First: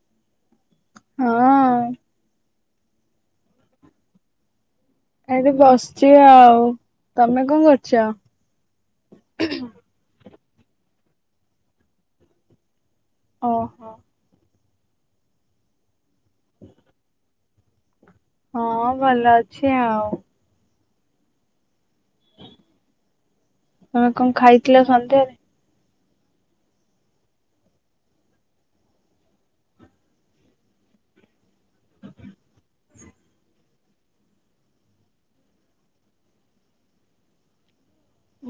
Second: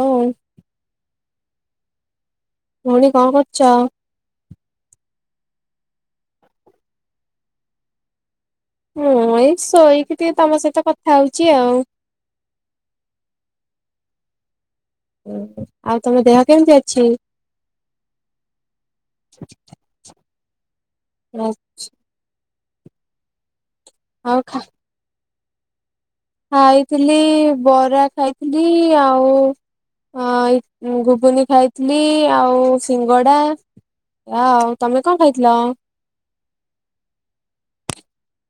ହୋଉ। ହଁ ଭଉଣୀ କଣ କରୁଚ? ଏଇଠି ବସିଚି ଆଉ ତମେ କଣ କରୁଚ? ମୁଁ ଏଇ ଶୋଇକି ଟିକେ ତମ ସହିତ କଥା ହଉଚି ଆଉ। ଓହୋ। ଓହୋ ଆଉ ତମ ଦେହ କେମିତି ଅଛି? ହଁ ଭଲ ଅଛି ଆଉ। [unintelligible] ତମେ କଣ ଆଉ ଖାଇଥିଲ ସନ୍ଧ୍ୟାରେ? ଖାଇଥିଲି ବରା ଖାଇଥିଲି ଆଉ ହଁ ଏଇ ଘୁଗୁନି ଖାଇ ଥିଲି ଆଉ ସିଙ୍ଗଡା ଆ ଆଉ ତମେ କଣ ଖାଇଥିଲ?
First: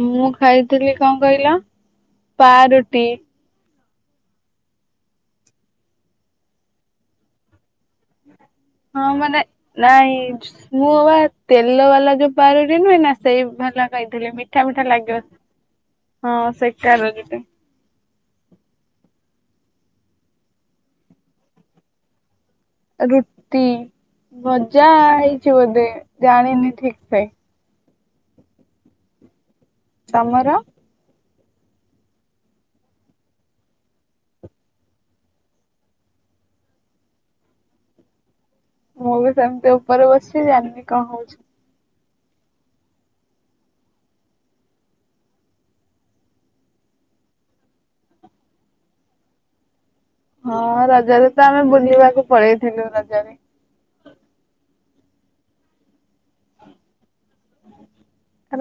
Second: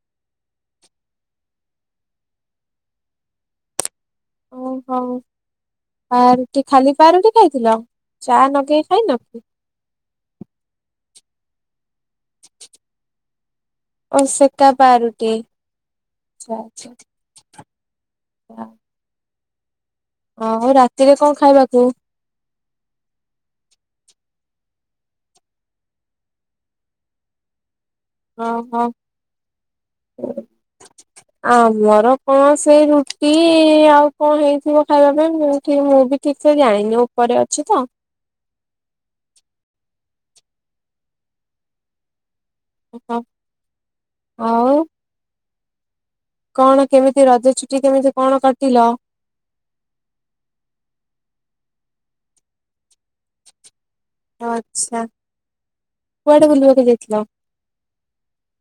ମୁଁ ଖାଇଥିଲି କଣ କଇଲ ପାରୁଟି। ଔ ହୋଉ ପା ରୁଟି ଖାଲି ପାରୁଟି ଖାଇଥିଲ ଚା ନଗେଇ ହଁ ଖାଇନ କି? ମାନେ ନାଇଁ ମୁଁ ବା ତେଲ ବାଲା ଯୋଉ ପାରୁଟି ନୁହେଁ ନା ସେଇ ଭଳିଆ ଓ କହିଥିଲେ ସେକା ମିଠା ମିଠା ଲାଗିବ। ପାରୁଟି ହଁ ଆଚ୍ଛା ଆଚ୍ଛା। ସେକାର ଯୋଉଟା। ହଁ ଆଉ ରାତିରେ କଣ ଖାଇବାକୁ? ରୁଟି, ଭଜା ହେଇଛି ବୋଧେ ଜାଣିନି ଠିକ୍ ସେ। [unintelligible] ତମର? [inaudible] ଆମର କଣ ସେଇ ରୁଟି ଆଉ କଣ ହେଇଥିବ ଖାଇବା ପାଇଁ ମୁଁ ଠିକ୍ ମୁଁ ବି ଠିକ୍ ସେ ଜାଣିନି ଉପରେ ଅଛି ତ। ମୁଁ ବି ସେମିତି ଉପରେ ବସି ଜାଣିନି କଣ ହଉଛି। ଓ ଆଉ କଣ କେମିତି ରଜ ଛୁଟି କେମିତି କଣ କାଟିଲ? ହଁ ରଜରେ ତ ଆମେ ବୁଲିବାକୁ ପଳେଇଥିଲୁ ରଜରେ। ଆଚ୍ଛା କୁଆଡେ ବୁଲିବାକୁ ଯାଇଥିଲ?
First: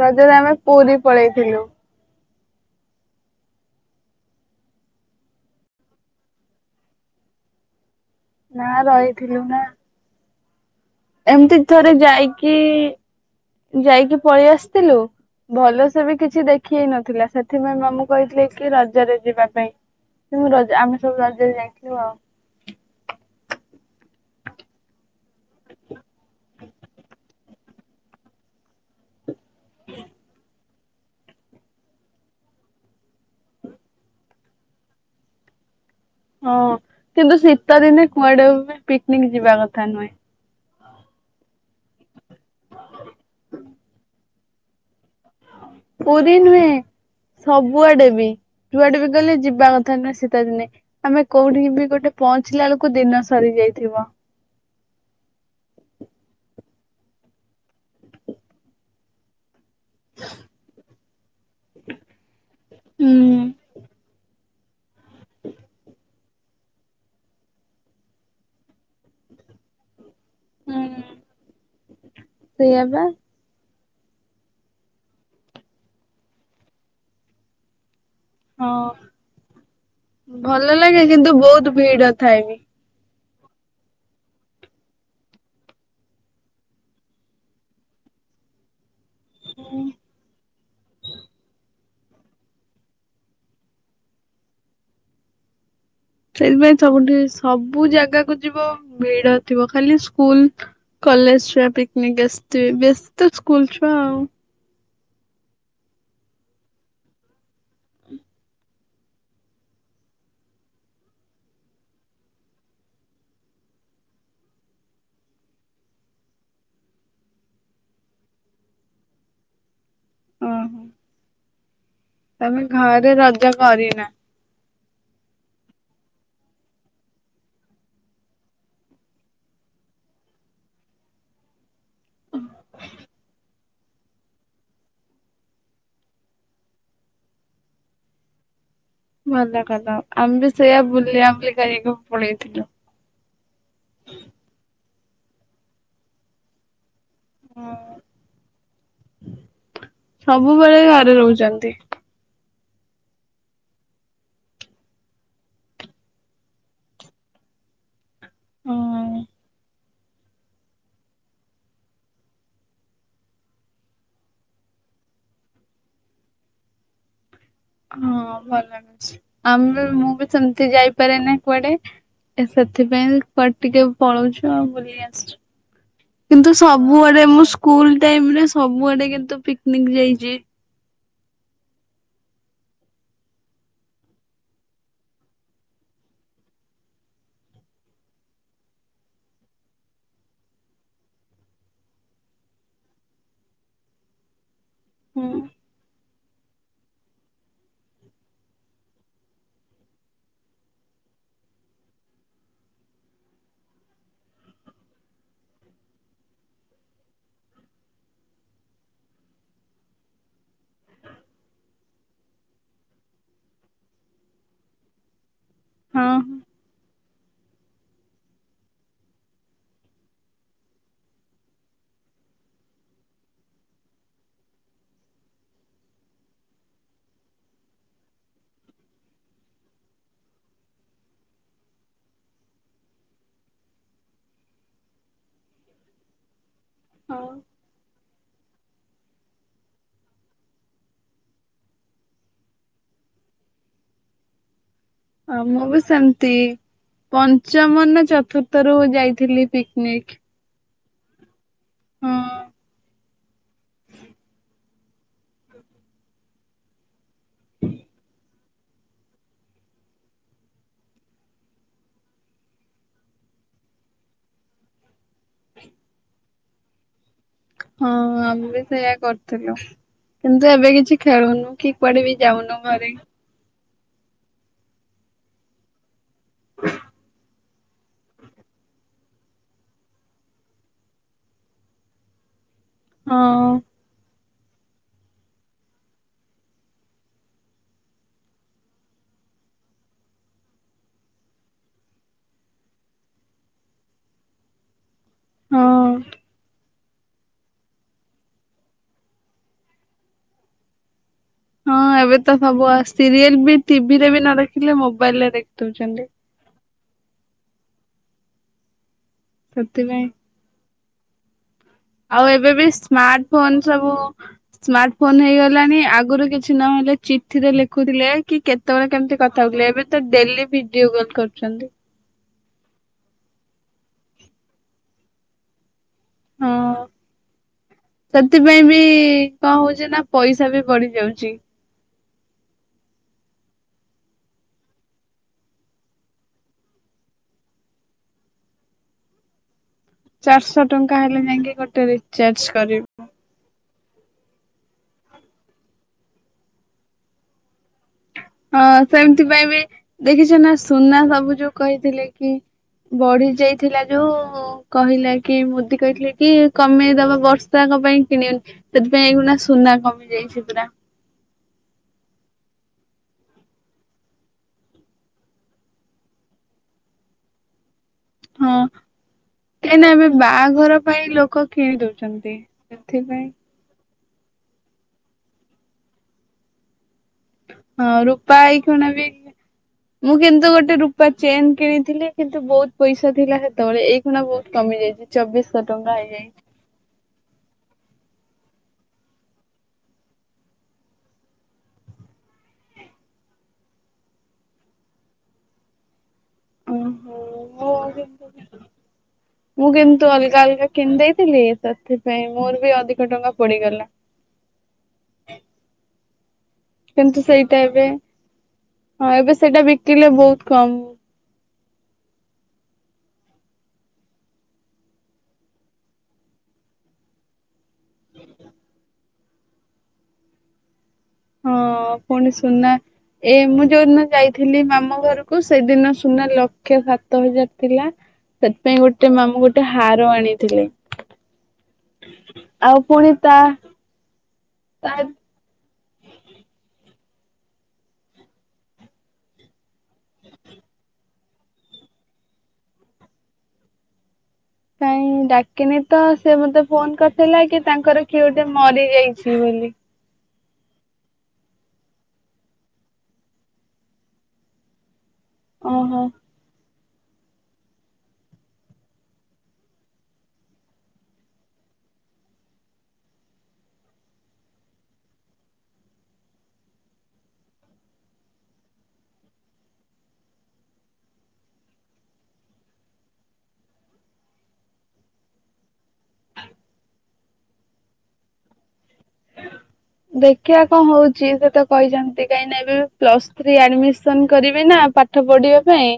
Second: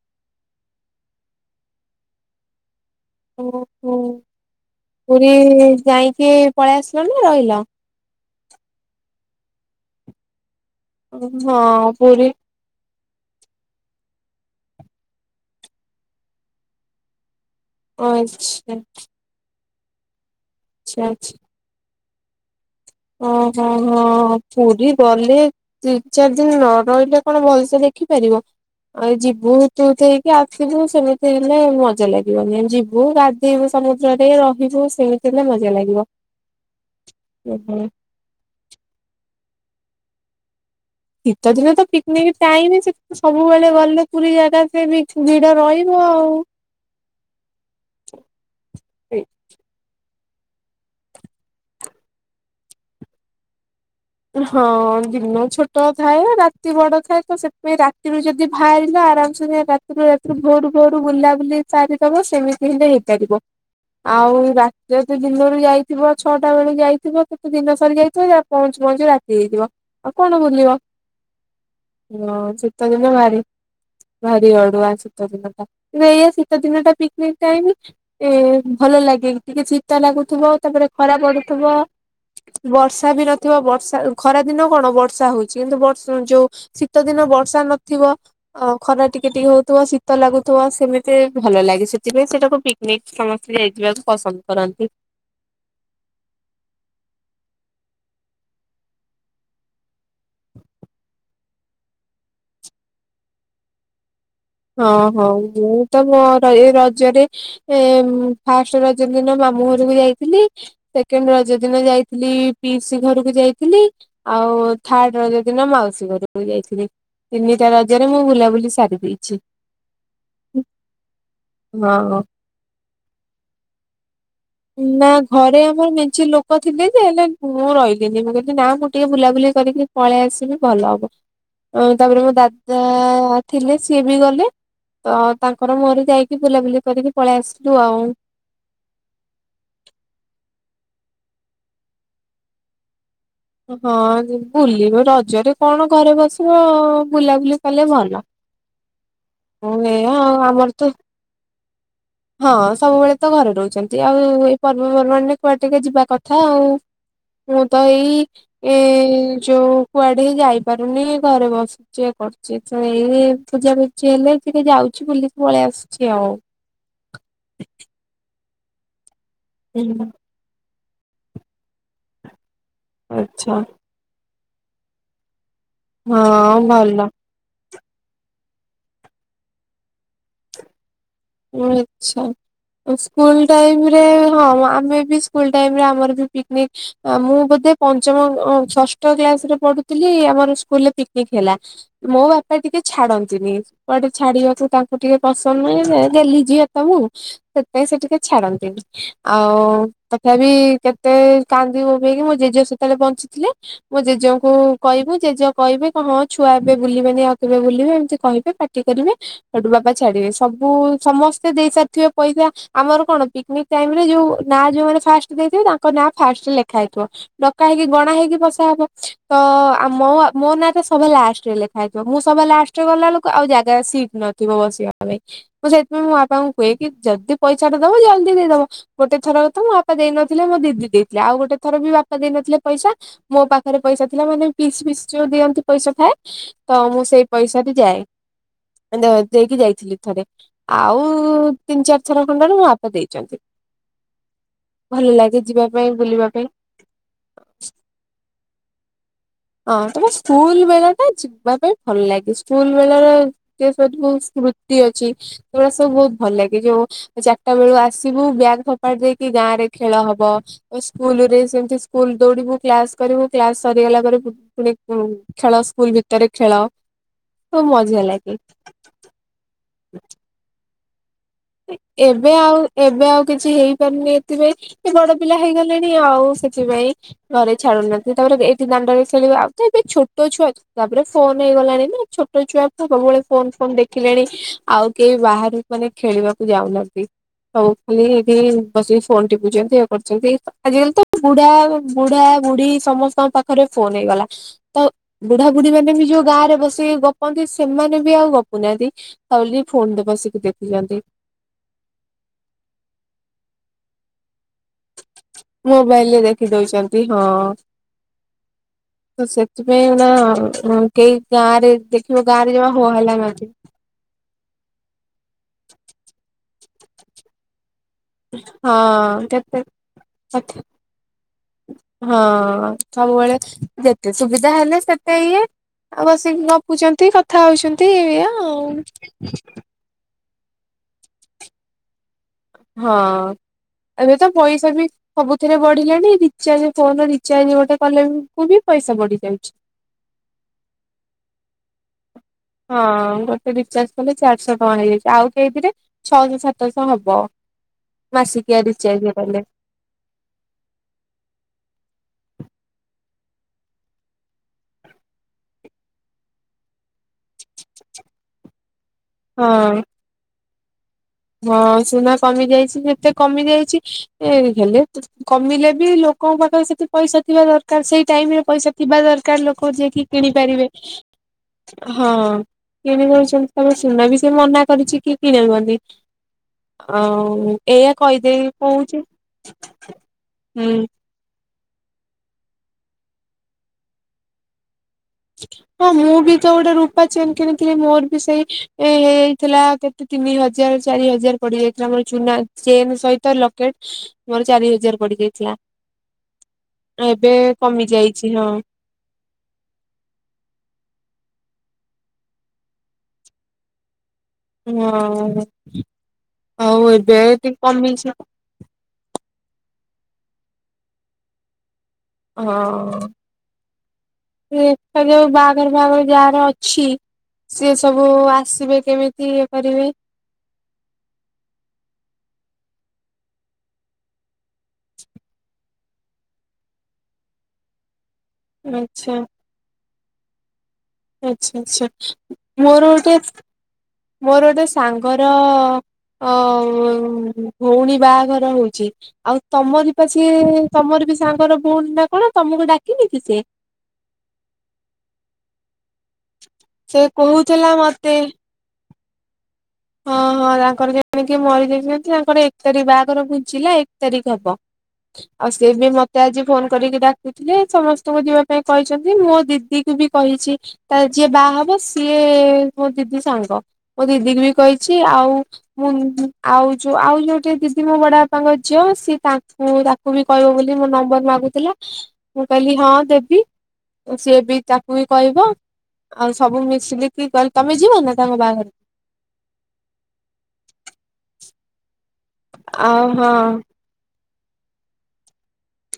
ରଜରେ ଆମେ ପୁରୀ ପଳେଇଥିଲୁ। ଓହୋ ପୁରୀ ଯାଇକି ପଳେଇ ଆସିଲ ନା ରହିଲ? ନା ରହିଥିଲୁ ନା। ଏମିତି ହଁ ଥରେ ପୁରୀ ଯାଇକି ଯାଇକି ପଳେଇ ଆସିଥିଲୁ ଭଲ ସେ ବି କିଛି ଦେଖି ହେଇ ନଥିଲା ସେ ସେଥିପାଇଁ ମାମୁ କହିଥିଲେ କି ଆଚ୍ଛା ରଜରେ ଯିବା ପାଇଁଁ [unintelligible] ରଜ ଆମେ ଆଚ୍ଛା ସବୁ ଆଚ୍ଛା ରଜରେ ଯାଇଥିଲୁ ଆଉ। ଓହୋ ହୋ ପୁରୀ ଗଲେ ତିନି ଚାରି ଦିନ ନ ରହିଲେ କଣ ଭଲସେ ଦେଖିପାରିବ ଆଉ ଯିବୁ ତୁଇକି ଆ ଥିବୁ ସେମିତି ହେଲେ ମଜା ଲାଗିବନି ଯିବୁ ଗାଧେଇୁ ସମୁଦ୍ରରେ ରହିବୁ ସେମିତି ହେଲେ ମଜା ଲାଗିବ। ହଁ କିନ୍ତୁ ଶୀତ ଦିନେ କୁଆଡେ ବି ପିକନିକ ଯିବା କଥା ନୁହେଁ। ଶୀତ ଦିନ ତ ପିକନିକ ଟାଇମ ସେ ସବୁବେଳେ ଗଲେ ପୁରୀ ଜାଗା ସେ ବି ଭିଡ ରହିବ ଆଉ। ପୁରୀ ନୁହେଁ ସବୁଆଡେ ବି ଜୁଆଡେ ବି ଗଲେ ଯିବା କଥା ନୁହଁ ଶୀତ ଦିନେ ଆମେ କୋଉଠି ବି ଗୋଟେ ପହଁଞ୍ଚିଲା ବେଳକୁ ଦିନ ସରି ଯାଇଥିବ। ହଁ ଦିନ ଛୋଟ ଥାଏ ରାତି ବଡ ଥାଏ ତ ସେଥିପାଇଁ ରାତିରୁ ଯଦି ବାହାରିଲ ଆରାମସେ [unintelligible] ରା ରାତି ଭୋରୁ ଭୋରୁ ବୁଲାବୁଲି ସାରିଦେଲେ ସେମିତି ହେଲେ ହୁଁ ହେଇପାରିବ। ଆଉ ରାତିରେ ତୁ ଦିନରୁ ଯାଇଥିବ ଛଅଟା ବେଳକୁ ଯାଇଥିବ ତତେ ଦିନ ସରି ଯାଇଥିବ ଯାହା ପହଞ୍ଚି ଞ୍ଚିବ ରାତି ହେଇଥିବ ଆଉ କଣ ବୁଲିବ ହଁ ସେଇଆ ଶୀତ ବା ଦିନ ଭାରି ଭାରି ଅଡୁଆ ଶୀତ ଦିନ ଟା ଏଇଆ ଶୀତ ଦିନ ଟା ପିକନିକ ଟାଇମ ଏ ଭଲ ହଁ ଲାଗେ ଟିକେ ଶୀତ ଲାଗୁଥିବ ଭଲ ତାପରେ ଲାଗେ ଖରା କିନ୍ତୁ ପଡୁଥିବ। ବହୁତ ଭିଡ ଥାଏ ବି। ବର୍ଷା ବି ନଥିବ ବର୍ଷା ଖରା ଦିନ କଣ ବର୍ଷା ହଉଛି କିନ୍ତୁ ବର୍ଷ ଯୋଉ ଶୀତ ଦିନ ବର୍ଷା ନଥିବ। ଅ ଖରା ଟିକେ ଟିକେ ହଉଥିବ ଶୀତ ଲାଗୁଥିବ ସେମିତି ଭଲ ଲାଗେ ସେ ସେଥିପାଇଁ ସେଇଟାମକୁ ପିକନିକ ସମସ୍ତେ ଯାଇଯିବାକୁ ପସନ୍ଦ କରନ୍ତି। ସେଇଥିପାଇଁ ସବୁଠି ସବୁ ଜାଗାକୁ ଯିବ ଭିଡ ଥିବ ଖାଲି ସ୍କୁଲ କଲେଜ ଛୁଆ ପିକନିକ ଆସିଥିବେ ବେଶୀ ତ ସ୍କୁଲ ଛୁଆ ଆଉ। ହଁ ହଉ ମୁଁ ତ ମୋ ଏ ରଜରେ ଏ ଫାଷ୍ଟ ରଜ ଦିନ ମାମୁଁ ଘରକୁ ଯାଇଥିଲି। ସେକେଣ୍ଡ ରଜ ଦିନ ଯାଇଥିଲି ପିଇସି ଘରକୁ ଯାଇଥିଲି। ଆଉ ଥାର୍ଡ ରଜ ଦିନ ମାଉସୀ ଘରକୁ ଯାଇଥିଲି। ତିନିଟା ରଜରେ ମୁଁ ବୁଲାବୁଲି ସାରିଦି ଛି ଓହୋ ହଁ ହଁ। ତମେ ଘରେ ରଜ କରିନା? ନା ଘରେ ଆମର ମେଞ୍ଚି ଲୋକ ଥିଲେ ଯେ ହେଲେ ମୁଁ ରହିଲିନି ମୁଁ କହିଲି ନା ମୁଁ ଟିକେ ବୁଲାବୁଲି କରିକି ପଳେଇ ଆସିବି ଭଲ ହବ ଆ ତାପରେ ମୋ ଦାଦା ନଥିଲେ ସିଏ ବି ଗଲେ। ତ ତାଙ୍କର ମୋର ଯାଇକି ବୁଲାବୁଲି କରିକି ପଳେଇ ଆସିଲୁ ଆଉ। ଭଲ କଲ ଆମେ ସେଇଆ ବୁଲିଆ ବୁଲି ଗାଇକି ପଳେଇଥିଲୁ। ହଁ ବୁଲିବେ ରଜରେ କଣ ଘରେ ବସିବ ଅ ବୁଲାବୁଲି କଲେ ହଁ। ଭଲ ଏଇ ଆଉ ଆମର ତ କିଣୁଛନ୍ତି। ହଁ ସବୁବେଳେ ତ ଘରେ ରହୁଛନ୍ତି ଆଉ ଏଇଏଇ ପର୍ବପର୍ବାଣୀ ରେ କୁଆଟେ ଟିକେ ଯିବା କଥା ଆଉ। ମୁଁ ତ ଏଇ ଏ ହଁ ଯୋଉ କୁଆଡେ ଯାଇପାରୁନି ଘରେ ବସ ସିଏ କରୁଛି ତ ଏଇ ପୂଜା ପୂଜି ହେଲେ ଟିକେ ଯାଉଛି ବୁଲିକି ପଳେଇ ଆସୁଛି ଆଉ। ହ ହଁ ଭଲ ଲାଗୁଛି ଆମେ ମୁଁ ହୁଁ। ବି ସେମିତି ଯାଇପାରେ ନାଇଁ କୁଆଡେ। ଏ ସେଥିପାଇଁ ଆଚ୍ଛା କୁଆଡ ଟିକେ ପଳଉଛୁ ଆଉ ବୁଲି ଆସିଛୁ। କିନ୍ତୁ ହଁ ଭଲ ସବୁଆଡେ ମୁଁ ସ୍କୁଲ ଟାଇମ୍ ରେ ସବୁଆଡେ କିନ୍ତୁ ପିକନିକ୍ ଯାଇଛି। ଓ ରେ ଆଛା। ସ୍କୁଲ ଟାଇମ୍ ରେ ହଁ ଆମେ ବି ସ୍କୁଲ ଟାଇମରେ ଆମର ବି ପିକନିକ୍ ମୁଁ ବୋଧେ ପଞ୍ଚମ ଷଷ୍ଠ କ୍ଲାସ୍ ରେ ପଢୁଥିଲି ଆମର ସ୍କୁଲରେ ପିକନିକ ହେଲା। ମୋ ବାପା ଟିକେ ଛାଡନ୍ତିନି କୁଆଡେ ଛାଡିବାକୁ ତାଙ୍କୁ ଟିକେ ହୁଁ ପସନ୍ଦ ନୁହେଁ ରେ। ଗେଲିହି ଝିଅ ତ ମୁଁ ସେଥିପାଇଁ ସେ ଟିକେ ଛାଡନ୍ତିନି। ଆଉ ତଥାପି କେତେ କାନ୍ଦି ବୋବେଇକି ମୋ ଜେଜେ ସେତବେଳେ ବଞ୍ଚିଥିଲେ। ମୋ ଜେଜେଙ୍କୁ କହିବୁ ଜେଜେ କହିବେ ହଁ ଛୁଆ ଏବେ ବୁଲିବେନି ଆଉ କେବେ ବୁଲିବେ ଏମିତି କହିବେ ପା ଟି କରିବେ ଆଉ ସେଇଠୁ ବାପା ଛାଡିବେ ସବୁ ସମସ୍ତେ ଦେଇ ସାରିଥିବେ ପଇସା ଆମର କଣ ପିକନିକ ଟାଇମ୍ ରେ ଯୋଉ ନା ଯୋଉ ମାନେ ଫାଷ୍ଟ ଦେଇଥିବେ ତାଙ୍କ ନାଁ ହଁ ଫାଷ୍ଟ ରେ ଲେଖା ହେଇଥିବ। ଡକା ହେଇକି ଗଣା ହେଇକି ବସା ହବ ତ ଆମ ମୋ-ମୋ ନାଁ ତ ସଭା ଲାଷ୍ଟ ରେ ଲେଖା ହେଇଥିବ, ମୁଁ ସଭା ଲାଷ୍ଟ ରେ ଗଲା ବେଳକୁ ଆଉ ଜାଗା ସିଟ୍ ନଥିବ ବସିବା ପାଇଁ। ମୁଁ ସେଥିପାଇଁ ମୋ ବାପାଙ୍କୁ କୁହେ କି ଯଦି ପଇସା ଟା ଦବ ଜଲଦି ଦେଇଦବ। ଗୋଟେ ଥର ତ ମୋ ବାପା ଦେଇନଥିଲେ ମୋ ଦିଦି ଦେଇଥିଲା ଆଉ ଗୋଟେ ଥର ବି ବାପା ଦେଇ ନଥିଲେ ପଇସା। ମୋ ପାଖରେ ପଇସା ଥିଲା ମାନେ ପିଇସି ଫିଇସି ଯୋଉ ଦିଅନ୍ତି ପଇସା ଥାଏ। ତ ମୁଁ ସେଇ ହଉ ପଇସାରେ ଯାଏ ଦ ଦେଇକି ଯାଇଥିଲି ଥରେ। ଆଉ ତିନି ଚାରି ଥର ଖଣ୍ଡେ ନାଁ ମୋ ବାପା ଦେଇଛନ୍ତି। ଭଲ ଆଉ ଲାଗେ ମୁଁ ଯିବା ବି ପାଇଁ ବୁଲିବା ସେମିତି। ପାଇଁ। ପଞ୍ଚମ ନା ଚତୁର୍ଥରୁ ଯାଇଥିଲି। ହଁ ପିକନିକ ତମ ସ୍କୁଲ ବେଳା ଟା ଯିବା ପାଇଁ ଭଲ ହଁ। ଲାଗେ ସ୍କୁଲ ବେଳର ସେ ସ୍ମୃତି ଅଛି ସେଗୁଡା ସବୁ ବହୁତ ଭଲ ଲାଗେ ଯୋଉ ଚାରିଟା ବେଳୁ ଆସିବୁ ବ୍ୟାଗ୍ ଫୋପାଡି ଦେଇକି ଗାଁ ରେ ଖେଳ ହବ। ଓ ସ୍କୁଲ୍ ରେ ସେମତି ସ୍କୁଲ୍ ଦୌଡିବୁ କ୍ଲାସ୍ କରିବୁ କ୍ଲାସ୍ ସରିଗଲା ପରେ ପୁଣି ଉଁ ଖେଳ ସ୍କୁଲ୍ ଭିତରେ ଖେଳ। ସବୁ ହଁ ମଜା ଲାଗେ। ଆମେ ବି ସେଇଆ କରିଥିଲୁ। କିନ୍ତୁ ଏବେ କିଛି ଖେଳୁନୁ କି କୁଆଡେ ବି ଏବେ ଆଉ ଯାଉନୁ ଘରେ। ଏବେ ଆଉ କିଛି ହେଇ ପାରୁନି ଏଥିପାଇଁ ଏ ବଡ ପିଲା ହେଇଗ ଲିଣି ଆଉ ସେଥିପାଇଁ ଘରେ ଛାଡୁନାହାଁନ୍ତି ତାପରେ ଏଇଠି ଦାଣ୍ଡରେ ଖେଳିବ ଆଉ ତ ଏବେ ଛୋ ଟ ଛୁଆ ତାପରେ ଫୋନ୍ ହେଇଗଲାଣି ନା ଛୋଟ ଛୁଆ ତ ସବୁବେଳେ ହଁ। ଫୋନ୍-ଫୋନ୍ ଦେ ଖିଲେଣି ଆଉ କେହି ବାହାରୁ ମାନେ ଖେଳିବାକୁ ଯାଉନାହାଁନ୍ତି। ସବୁ ଖାଲି ଏଇଠି ବସିକି ଫୋନ୍ ଟିପୁଛନ୍ତି ଇଏ କରୁଛନ୍ତି ଆଜିକାଲି ତ ବୁଢା ବୁଢା ବୁଢୀ ସମସ୍ତଙ୍କ ପାଖରେ ଫୋନ୍ ହେଇଗଲା ତ ବୁଢ଼ାବୁଢୀ ହଁ ମାନେ ବି ଯୋଉ ଗାଁରେ ବସି ଗ ଗପନ୍ତି ସେମାନେ ବି ଆଉ ଗପୁନାହାଁନ୍ତି ତ ଫୋନ୍ ରେ ବସିକି ଦେଖୁଛନ୍ତି। ହଁ ଏବେ ତ ସବୁ ସିରିଏଲ୍ ବି ଟିଭି ରେ ବି ନ ଦେଖିଲେ ମୋବାଇଲ୍ ରେ ମୋବାଇଲ୍ ରେ ଦେଖିଦଉଛନ୍ତି ହଁ। ତ ସେଥିପାଇଁ ନା କେହି ଗାଁରେ ଆଉ ଏବେ ବି ସ୍ମାଟ୍ ଫୋନ୍ ସବୁ ସ୍ମାଟ୍ ଫୋନ୍ ହେଇଗଲାଣି ଆଗରୁ କିଛି ନହଲେ ଚିଠି ରେ ଲେଖୁଥିଲେ କି କେତବେଳେ କେମତି ହଁ କଥା କେତେ ହଉଥିଲେ ଏବେ ତ ଡେଲି ଭିଡିଓ କଲ୍ କରୁଛନ୍ତି। ହଁ ସବୁବେଳେ ଯେତେ ସୁବିଧା ହେଲେ ସେତେ ଇଏ ଆଉ ବସିକି ହଁ। ଗପୁଛନ୍ତି କଥା ହଉଛନ୍ତି ଏଇଆ ସେଥିପାଇଁ ବି କଣ ଆଉ ହଉଛି ନା ପଇସା ବି ବଢି ଯାଉଛି। ହଁ ଏବେ ତ ପଇସା ବି ସବୁଥିରେ ବଢିଲାଣି ରିଚାର୍ଜ ଫୋନ୍ ରିଚାର୍ଜ ଗୋଟେ କଲେବି ପଇସା ବଢି ଯାଉଛି। ଚାରିଶହ ଟଙ୍କା ହେଲେ ଯାଇକି ଗୋଟେ ରିଚାର୍ଜ କରି ହଁ ବା। ରିଚାର୍ଜ କଲେ ଚାରିଶହ ଟଙ୍କା ହେଇଯାଇଛି ଆଉ କେହିଥିରେ ଛଅଶହ ସାତଶହ ହବ। ମାସିକିଆ ହଁ ରିଚାର୍ଜ ସେମିତି କଲେ ପାଇଁ ବି ଦେଖିଛ ନା ସୁନା ସବୁ ଯୋଉ କହିଥିଲେ କି ବଢି ଯାଇଥିଲା ଯୋଉ କହିଲା କି ମୋଦି କହିଥିଲେ କି କମେଇ ଦବା ବର୍ଷାକ ପାଇଁ କିଣିବନି ସେଥିପାଇଁ ଏଗୁନା ହଁ ସୁନା କମି ଯାଇଛି ପୁରା। ହଁ ସୁନା କମି ଯାଇଛି ଯେତେ କମି ଯାଇଛି ହେଲେ କମିଲେ ବି ଲୋକଙ୍କ ପାଖରେ ସେତିକି ପଇସା ଥିବା ଦରକାର। କା ସେଇ ଟାଇମ୍ ରେ ହଁ ପଇସା ଥିବା ଦରକାର ଲୋକ କାହିଁକି ନା ଯିଏକି ଏବେ କିଣି ପାରିବେ ବାହାଘର ପାଇଁ ଲୋକ କିଣି ହଁ। ଦଉଛନ୍ତି କିଣି ସେଥିପାଇଁ ରହିଛନ୍ତି ତମେ ସୁନା ବି ସେ ମନା କରିଛି କି କିଣିବନି। ହଉ ହଁ ରୂପା ଏଇ ଖଣ ବି ମୁଁ କିନ୍ତୁ ଗୋଟେ ହୁଁ ରୂପା ଚେନ୍ କିଣିଥିଲି କିନ୍ତୁ ବହୁତ ପଇସା ଥିଲା ସେତେବେଳେ ଏଇ କ୍ଷୀନା ବହୁତ କମି ଯାଇଛି। ଚବିଶଶହ ହଁ ଟଙ୍କା ମୁଁ ବି ହେଇଯାଇଛି ତ ଗୋଟେ ରୂପା ଚେନ୍ କିଣିଥିଲି ମୋର ବି ସେଇ ହେଇଯାଇଥିଲା କେତେ ତିନି ହଜାର ଚାରି ହଜାର ପଡି ଯାଇଥିଲା ଆମର ସୁନା ଚେନ୍ ସହିତ ଲକେଟ ମୋର ଚାରି ହଜାର ପଡିଯାଇଥିଲା ଏବେ ଓହୋ ମୁଁ କମି କିନ୍ତୁ ଯାଇଛି ହଁ। ମୁଁ କିନ୍ତୁ ଅଲଗା ଅଲଗା କିଣିଦେଇଥିଲି ସେଥିପାଇଁ ମୋର ବି ଅଧିକ ଟଙ୍କା ପଡିଗଲା। ହଁ ଆଉ କିନ୍ତୁ ଏବେ ଟି ସେଇଟା ଏବେ କମିସନ ହଁ ଏବେ ସେଇଟା ବିକିଲେ ବହୁତ କମ୍। ହଁ ଦେଖା ଯାଉ ବାହାଘର ଫାହାଘର ଯାର ଅଛି। ସିଏ ସବୁ ଆସିବେ କେମିତି ଇଏ କରିବେ। ହଁ ପୁଣି ସୁନା ଏ ମୁଁ ଯୋଉଦିନ ଯାଇଥିଲି ମାମୁ ଘରକୁ ସେଇଦିନ ସୁନା ଲକ୍ଷେ ସାତ ହଜାର ଥିଲା ସେଥିପାଇଁ ଗୋଟେ ଆଚ୍ଛା ମାମୁଁ ଗୋଟେ ହାର ଆଣିଥିଲେ। ଆଚ୍ଛା ଆଚ୍ଛା ଆଉ ମୋର ପୁଣି ଗୋଟେ ତା ମୋର ଗୋଟେ ତା ସାଙ୍ଗର ଅ ଭଉଣୀ ବାହାଘର ହଉଛି ଆଉ ତମର ବା ସିଏ ତମର ବି ସାଙ୍ଗର ଭଉଣୀ ନା କଣ ତମକୁ ଡାକିନି କି ସେ? କାଇଁ ଡାକିନି ତ ସେ ମତେ ଫୋନ ସେ କରିଥିଲା କି କହୁଥିଲା ତାଙ୍କର ମତେ କିଏ ଗୋଟେ ମରି ଯାଇଛି ବୋଲି। ହଁ ହଁ ତାଙ୍କର ଜଣେ କିଏ ମରିଯାଇଛନ୍ତି ତାଙ୍କର ଏକ ତାରିଖ ବାହାଘର ପୁଞ୍ଚିଲା ଏକ ତାରିଖ ହବ। ଆଉ ସେ ବି ଓହୋ। ମତେ ଆଜି ଫୋନ କରିକି ଡାକୁଥିଲେ ସମସ୍ତଙ୍କୁ ଯିବା ପାଇଁ କହିଛନ୍ତି ମୋ ଦିଦିକୁ ବି କହିଛି ତା ଯିଏ ବାହା ହବ ସିଏ ମୋ ଦିଦି ସାଙ୍ଗ ମୋ ଦିଦିକୁ ବି କହିଛି ଆଉ ମୁଁ ଆଉ ଯୋଉ ଆଉ ଯୋଉଟେ ଦିଦି ମୋ ବଡ ବାପାଙ୍କ ଝିଅ ସିଏ ତାଙ୍କୁ ବି କହିବ ବୋଲି ମୋ ନମ୍ବର ମାଗୁଥିଲା ମୁଁ କହିଲି ହଁ ଦେବି। ସିଏ ବି ତାକୁ ବି କହିବ। ଆଉ ସବୁ ମିଶିଲିକି କହିଲି ତମେ ଯିବ ନା ତାଙ୍କ ବାହାଘରକୁ। ଦେଖିବା କଣ ହୋଉଛି ସେ ତ କହିଛନ୍ତି କାହିଁକି ନା ଏବେ ଆଉ ପ୍ଲସ୍ ଥ୍ରୀ ହଁ ଆଡ଼ମିଶନ ଶନ୍ କରିବିନା ପାଠ ପଢିବା ପାଇଁ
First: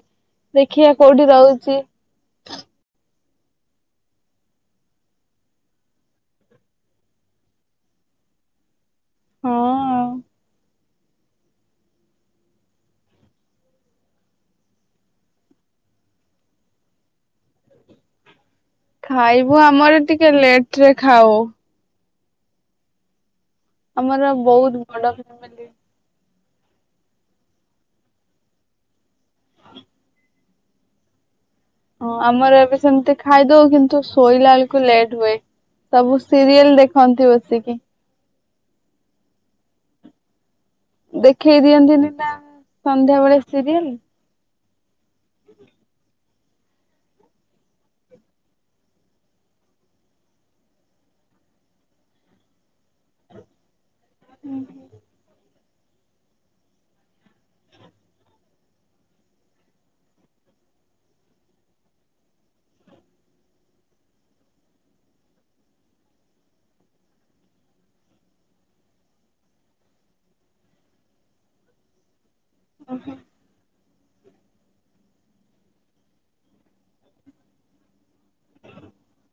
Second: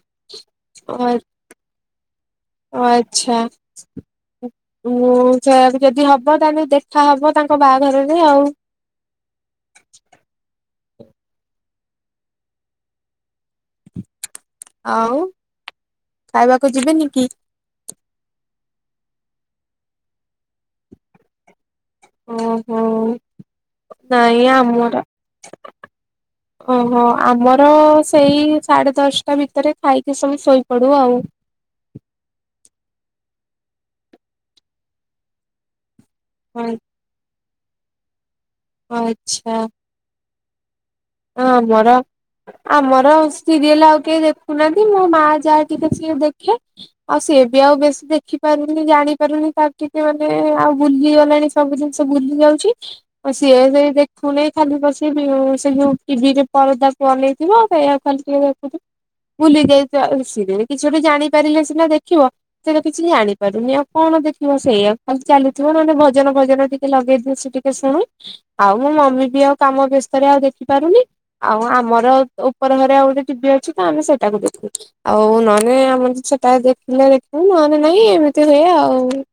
ଦେଖିବା କୋଉଠି ରହୁଛି। ଓ ଆଚ୍ଛା। ଉଁ ସେ ଯଦି ହବ ତାହେଲେ ଦେଖା ହବ ତାଙ୍କ ବାହାଘରରେ ଆଉ। ହଁ ଆଉ। ଆଉ ଖାଇବାକୁ ଯିବେନି କି? ଖାଇବୁ ଆମର ଟିକେ ଲେଟ୍ ରେ ଖାଉ। ଓହୋ ଆମର ନାଇଁ ବହୁତ ଆମର ବଡ ଓହୋ ଆମର ସେଇ ସାଢେ ଦଶଟା ଭିତରେ ଖାଇକି ସବୁ ଶୋଇପଡୁ ଆଉ। ହଁ ଆମର ଏବେ ସେମିତି ଖାଇଦୋଉ କିନ୍ତୁ ଶୋଇଲା ବେଳକୁୁ ଲେଟ୍ ହୁଏ ସବୁ ସିରିଏଲ ଦେଖନ୍ତି ବସିକି। ଆଚ୍ଛା। ଦେଖେଇ ଆମର ଦିଅନ୍ତିନି ନା ଆମର ସନ୍ଧ୍ୟାବେଳେ ସିରିଏଲ ଆଉ କିଏ ଦେଖୁ ନାହାଁନ୍ତି ମୋ ମା ଯାହା ଟିକେ ସିଏ ଦେଖେ। ଆଉ ସିଏ ବି ଆଉ ବେଶୀ ଦେଖିପାରୁନି ଜାଣିପାରୁନି ତାର ଟିକେ ମାନେ ଆଉ ଭୁଲିଗଲାଣି। ସବୁ ଜିନିଷ ଭୁଲି ଯାଉଛି ଆଉ ସିଏ ସେ ଦେଖୁନେଇ ଖାଲି ବସିକି ସେ ଯୋଉ ଟିଭିରେ ପରଦାକୁ ଅନେଇଥିବ ସେଇଆକୁ ଖାଲି ଟିକେ ଦେଖୁଥିବ। ଭୁଲି ଯାଏ ସିରିଏଲ୍ କିଛି ଗୋଟେ ଜାଣିପାରିଲେ ସିନା ଦେଖିବ। ସେଏତ କିଛି ଜାଣିପାରୁନି ଆଉ କଣ ଦେଖିବ ସେଇଆକୁ ଖାଲି ଚାଲୁଥିବ ନହେଲେ ଭଜନ ଫଜନ ଟିକେ ଲଗେଇଦେଲେ ସେ ଟିକେ ଶୁଣେ ଆଉ ମମି ବି ଆଉ କାମ ବ୍ୟସ୍ତରେ ଆଉ ଦେଖି ପାରୁନି ଆଉ ଆମର ଉପର ଘରେ ଆଉ ଗୋଟେ ଟିଭି ଅଛି ତ ଆମେ ସେଟାକୁ ଦେଖୁଚୁ। ଆଉ ନହେଲେ ଆମରେ ସେଟା ଦେଖିଲେ ଦେଖୁ ନହେଲେ ନାହିଁ ଏମିତି ହୁଏ ଆଉ।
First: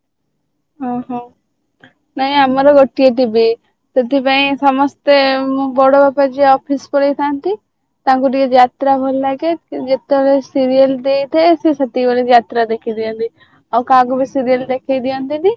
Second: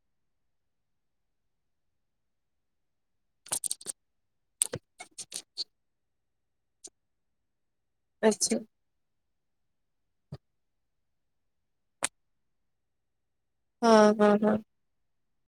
ଓହୋ। ନାହିଁ ଆମର ଗୋଟିଏ ଟିଭି। ସେଥିପାଇଁ ସମସ୍ତେ ମୋ ବଡ ବାପା ଯିଏ ଅଫିସ୍ ପାଳଇଥାନ୍ତି ତାଙ୍କୁ ଟିକେ ଆଚ୍ଛା ଯା ଯାତ୍ରା ଭଲ ଲାଗେ ଯେତେବେଳେ ସିରିଏଲ ଦେଇଥାଏ ସେ ସେତିକି ବଳେ ଯାତ୍ରା ଦେଖିଦିଅନ୍ତି। ଆଉ ହଁ କାହାକୁ ବି ହଁ ହଁ। ସିରିଏଲ ଦେଖେଇ ଦିଅନ୍ତିନି।